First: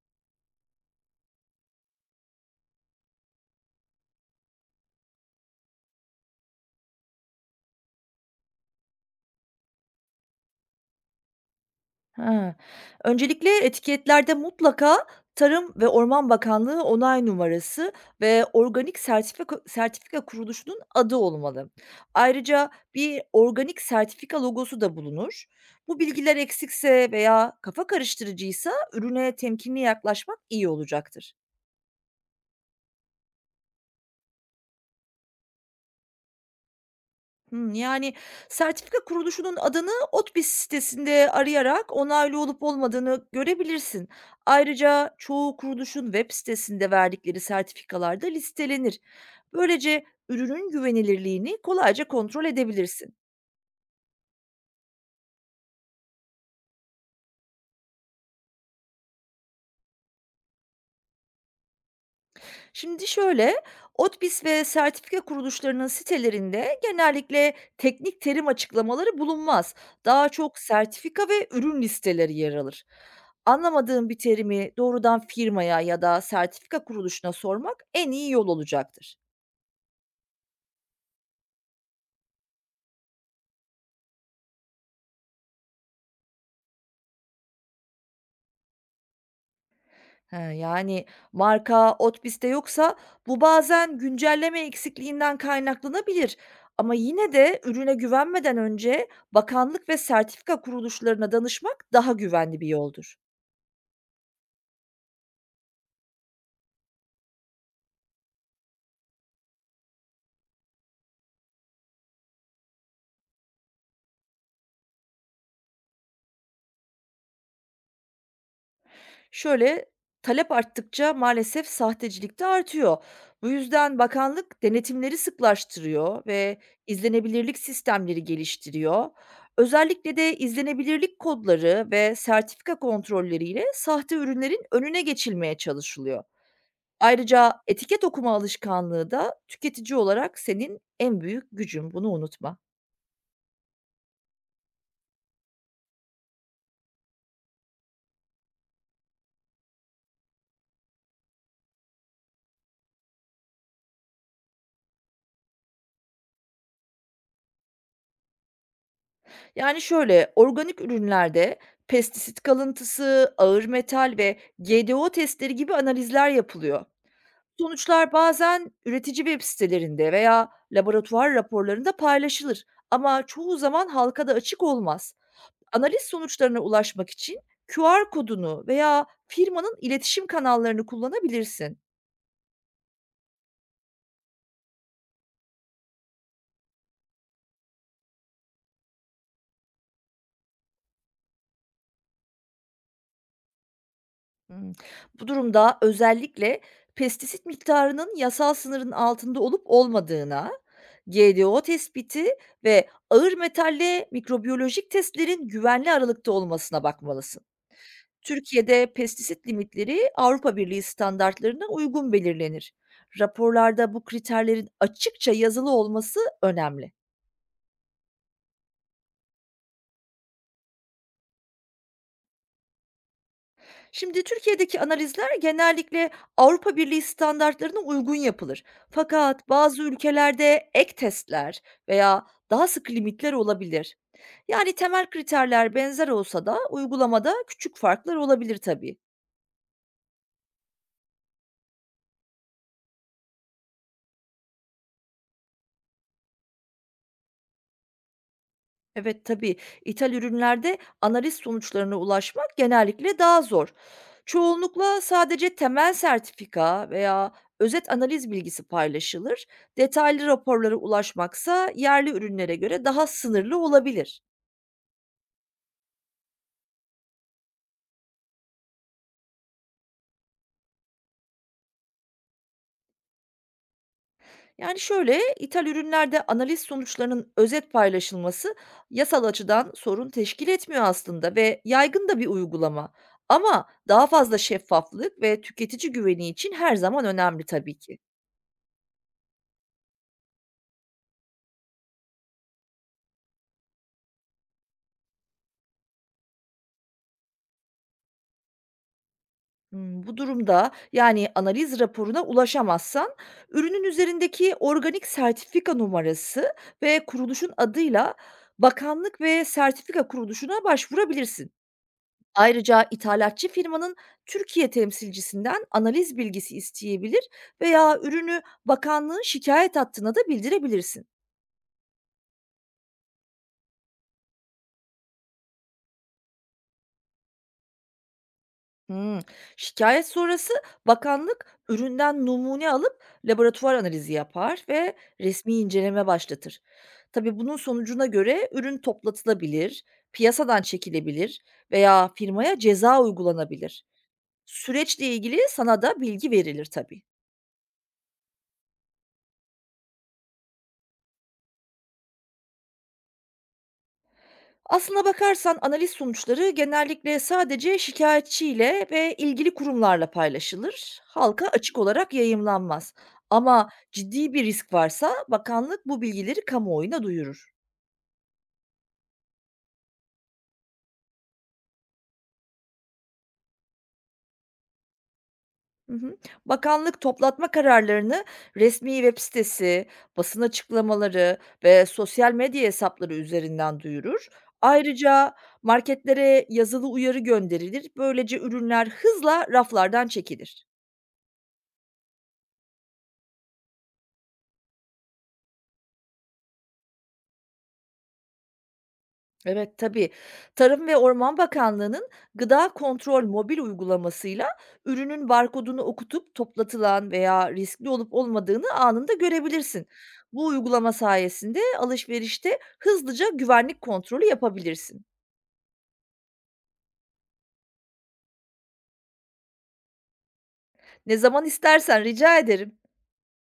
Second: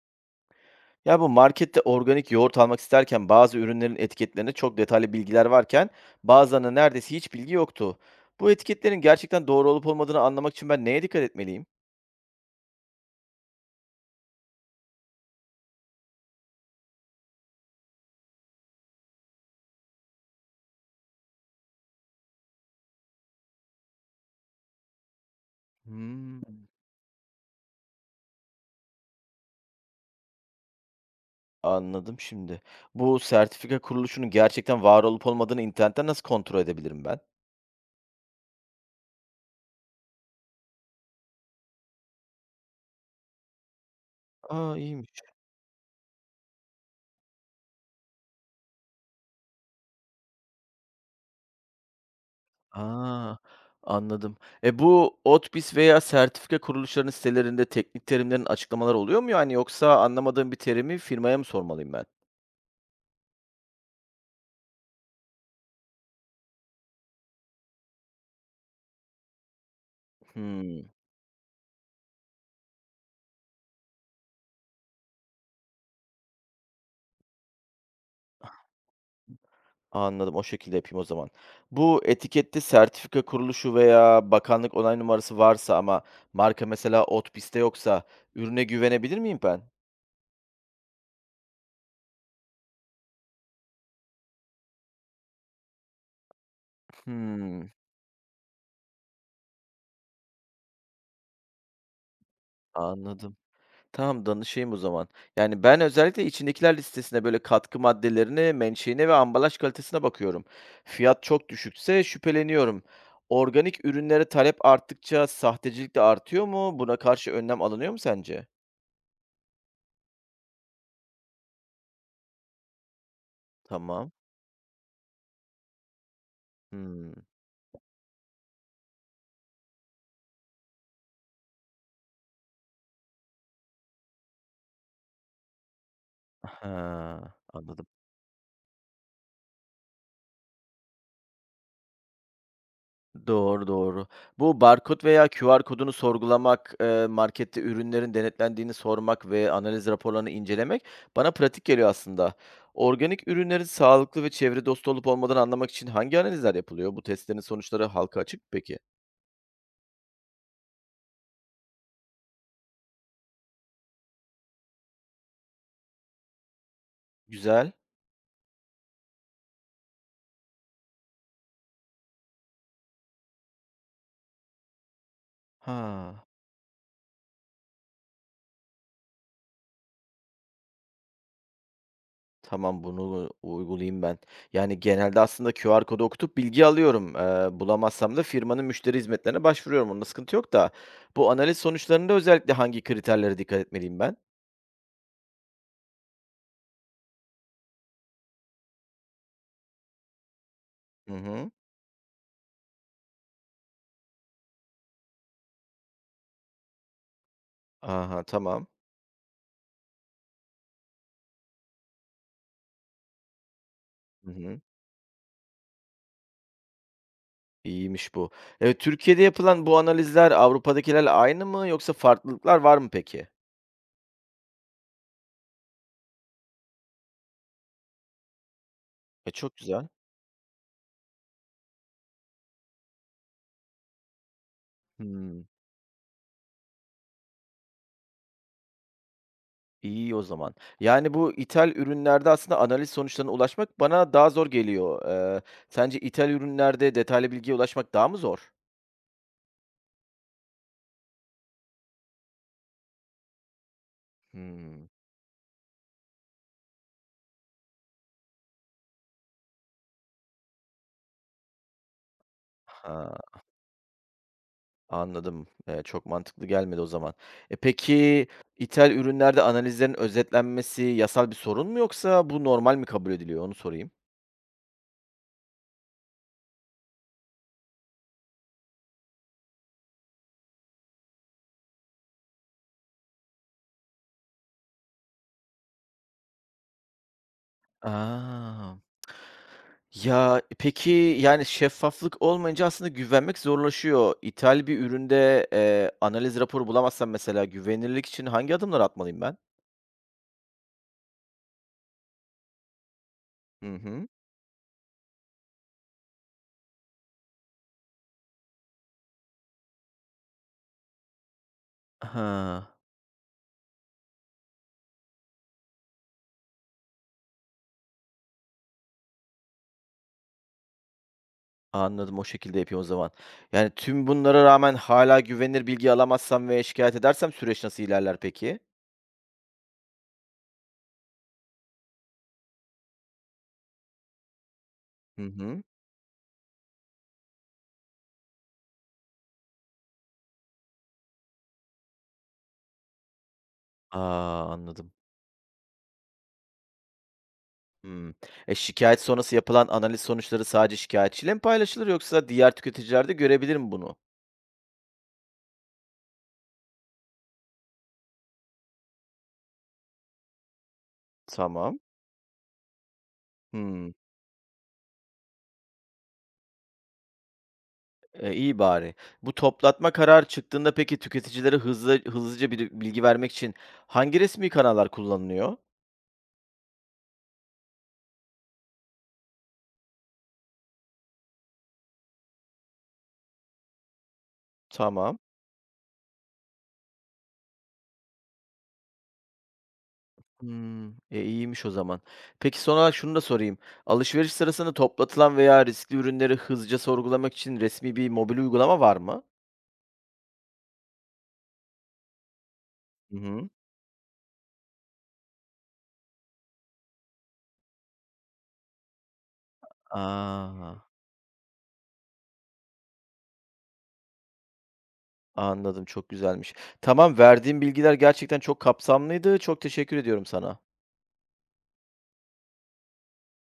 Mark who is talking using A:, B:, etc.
A: Ya bu markette organik yoğurt almak isterken bazı ürünlerin etiketlerinde çok detaylı bilgiler varken bazılarında neredeyse hiç bilgi yoktu. Bu etiketlerin gerçekten doğru olup olmadığını anlamak için ben neye dikkat etmeliyim?
B: He. Öncelikle etiketlerde mutlaka Tarım ve Orman Bakanlığı onay numarası ve organik sertifika kuruluşunun adı olmalı. Ayrıca bir organik sertifika logosu da bulunur. Bu bilgiler
A: Hmm.
B: eksikse veya kafa karıştırıcıysa ürüne temkinli yaklaşmak iyi olacaktır.
A: Anladım şimdi. Bu sertifika kuruluşunun gerçekten var olup olmadığını internetten nasıl kontrol edebilirim ben?
B: Yani, sertifika kuruluşunun adını ODTÜ sitesinde arayarak onaylı olup olmadığını görebilirsin.
A: Aa,
B: Ayrıca
A: iyiymiş.
B: çoğu kuruluşun web sitesinde verdikleri sertifikalar da listelenir. Böylece ürünün güvenilirliğini kolayca kontrol edebilirsin.
A: Aa, anladım. E, bu Otbis veya sertifika kuruluşlarının sitelerinde teknik terimlerin açıklamaları oluyor mu, yani yoksa anlamadığım bir terimi firmaya mı sormalıyım ben?
B: Şimdi şöyle, Otbis ve sertifika kuruluşlarının sitelerinde genellikle teknik terim açıklamaları bulunmaz. Daha çok
A: Hmm.
B: sertifika ve ürün listeleri yer alır. Anlamadığın bir terimi doğrudan firmaya ya da sertifika kuruluşuna sormak en iyi yol olacaktır.
A: Anladım, o şekilde yapayım o zaman. Bu etikette sertifika kuruluşu veya bakanlık onay numarası varsa ama marka mesela Otpiste yoksa ürüne güvenebilir miyim ben?
B: He, yani marka Otbis'te yoksa bu bazen güncelleme eksikliğinden kaynaklanabilir. Ama yine de
A: Hmm,
B: ürüne güvenmeden önce bakanlık ve sertifika kuruluşlarına danışmak daha güvenli bir yoldur.
A: anladım. Tamam, danışayım o zaman. Yani ben özellikle içindekiler listesine, böyle katkı maddelerine, menşeine ve ambalaj kalitesine bakıyorum. Fiyat çok düşükse şüpheleniyorum. Organik ürünlere talep arttıkça sahtecilik de artıyor mu? Buna karşı önlem alınıyor mu sence?
B: Şöyle, talep arttıkça maalesef sahtecilik de artıyor. Bu yüzden
A: Tamam.
B: bakanlık denetimleri sıklaştırıyor ve
A: Hmm.
B: izlenebilirlik sistemleri geliştiriyor. Özellikle de izlenebilirlik kodları ve sertifika kontrolleriyle sahte ürünlerin önüne geçilmeye çalışılıyor.
A: Aha,
B: Ayrıca
A: anladım.
B: etiket okuma alışkanlığı da tüketici olarak senin en büyük gücün. Bunu unutma.
A: Doğru, doğru. Bu barkod veya QR kodunu sorgulamak, markette ürünlerin denetlendiğini sormak ve analiz raporlarını incelemek bana pratik geliyor aslında. Organik ürünlerin sağlıklı ve çevre dostu olup olmadığını anlamak için hangi analizler yapılıyor? Bu testlerin sonuçları halka açık mı peki?
B: Yani şöyle, organik ürünlerde pestisit kalıntısı, ağır metal ve GDO testleri gibi analizler yapılıyor.
A: Güzel.
B: Sonuçlar bazen üretici web sitelerinde veya laboratuvar raporlarında paylaşılır ama çoğu zaman halka da açık olmaz. Analiz
A: Ha,
B: sonuçlarına ulaşmak için QR kodunu veya firmanın iletişim kanallarını kullanabilirsin.
A: tamam, bunu uygulayayım ben. Yani genelde aslında QR kodu okutup bilgi alıyorum. Bulamazsam da firmanın müşteri hizmetlerine başvuruyorum. Onda sıkıntı yok da. Bu analiz sonuçlarında özellikle hangi kriterlere dikkat etmeliyim ben?
B: Hımm. Bu durumda özellikle pestisit miktarının yasal sınırın altında olup olmadığına,
A: Hı hı.
B: GDO tespiti ve ağır metalle mikrobiyolojik testlerin güvenli aralıkta olmasına bakmalısın.
A: Aha, tamam.
B: Türkiye'de pestisit limitleri Avrupa Birliği standartlarına uygun belirlenir. Raporlarda bu
A: Hı hı.
B: kriterlerin açıkça yazılı olması önemli.
A: İyiymiş bu. Türkiye'de yapılan bu analizler Avrupa'dakilerle aynı mı yoksa farklılıklar var mı peki?
B: Şimdi Türkiye'deki analizler genellikle Avrupa Birliği standartlarına uygun yapılır.
A: E,
B: Fakat
A: çok
B: bazı
A: güzel.
B: ülkelerde ek testler veya daha sıkı limitler olabilir. Yani temel
A: Hımm,
B: kriterler benzer olsa da uygulamada küçük farklar olabilir tabii.
A: iyi o zaman. Yani bu ithal ürünlerde aslında analiz sonuçlarına ulaşmak bana daha zor geliyor. Sence ithal ürünlerde detaylı bilgiye ulaşmak daha mı zor?
B: Evet, tabii. İthal ürünlerde analiz sonuçlarına ulaşmak genellikle daha zor.
A: Hımm.
B: Çoğunlukla sadece temel sertifika veya özet analiz bilgisi paylaşılır. Detaylı raporlara ulaşmaksa yerli ürünlere göre daha
A: Ha,
B: sınırlı olabilir.
A: anladım. Çok mantıklı gelmedi o zaman. E, peki ithal ürünlerde analizlerin özetlenmesi yasal bir sorun mu yoksa bu normal mi kabul ediliyor? Onu sorayım.
B: Yani şöyle, ithal ürünlerde analiz sonuçlarının özet paylaşılması yasal açıdan sorun teşkil etmiyor aslında ve yaygın da bir uygulama. Ama daha fazla şeffaflık ve tüketici güveni için her zaman önemli tabii ki.
A: A! Ya, peki, yani şeffaflık olmayınca aslında güvenmek zorlaşıyor. İthal bir üründe, analiz raporu bulamazsam mesela güvenilirlik için hangi adımlar atmalıyım ben?
B: Bu durumda, yani, analiz raporuna ulaşamazsan
A: Hı
B: ürünün
A: hı.
B: üzerindeki organik sertifika numarası ve kuruluşun adıyla bakanlık ve sertifika kuruluşuna başvurabilirsin.
A: Ha,
B: Ayrıca ithalatçı firmanın Türkiye temsilcisinden analiz bilgisi isteyebilir veya ürünü bakanlığın şikâyet hattına da bildirebilirsin.
A: anladım, o şekilde yapayım o zaman. Yani tüm bunlara rağmen hala güvenilir bilgi alamazsam ve şikayet edersem süreç nasıl ilerler peki?
B: Hımm. Şikâyet sonrası bakanlık üründen numune alıp laboratuvar analizi yapar ve
A: Hı
B: resmi
A: hı.
B: inceleme başlatır. Tabii bunun sonucuna göre ürün toplatılabilir, piyasadan çekilebilir veya firmaya ceza uygulanabilir.
A: Aa, anladım.
B: Süreçle ilgili sana da bilgi verilir tabii.
A: Hımm. E, şikayet sonrası yapılan analiz sonuçları sadece şikâyetçiyle mi paylaşılır yoksa diğer tüketiciler de görebilir mi bunu?
B: Aslına bakarsan analiz sonuçları genellikle sadece şikayetçiyle ve ilgili kurumlarla paylaşılır. Halka açık
A: Tamam.
B: olarak yayımlanmaz. Ama
A: Hımm.
B: ciddi bir risk varsa bakanlık bu bilgileri kamuoyuna duyurur.
A: E, iyi bari. Bu toplatma kararı çıktığında peki tüketicilere hızlı hızlıca bir bilgi vermek için hangi resmi kanallar kullanılıyor?
B: Hı hı. Bakanlık toplatma kararlarını resmi web sitesi, basın açıklamaları ve sosyal medya hesapları üzerinden duyurur.
A: Tamam.
B: Ayrıca marketlere yazılı uyarı gönderilir. Böylece ürünler hızla raflardan çekilir.
A: Hmm, e, iyiymiş o zaman. Peki son olarak şunu da sorayım. Alışveriş sırasında toplatılan veya riskli ürünleri hızlıca sorgulamak için resmi bir mobil uygulama var mı?
B: Evet, tabii. Tarım ve Orman Bakanlığı'nın Gıda
A: Hı
B: Kontrol
A: hı.
B: mobil uygulamasıyla ürünün barkodunu okutup toplatılan veya riskli olup olmadığını anında görebilirsin. Bu
A: Aa,
B: uygulama sayesinde alışverişte hızlıca güvenlik kontrolü yapabilirsin.
A: anladım. Çok güzelmiş. Tamam, verdiğin bilgiler gerçekten çok kapsamlıydı. Çok teşekkür ediyorum sana.
B: Ne zaman istersen rica ederim.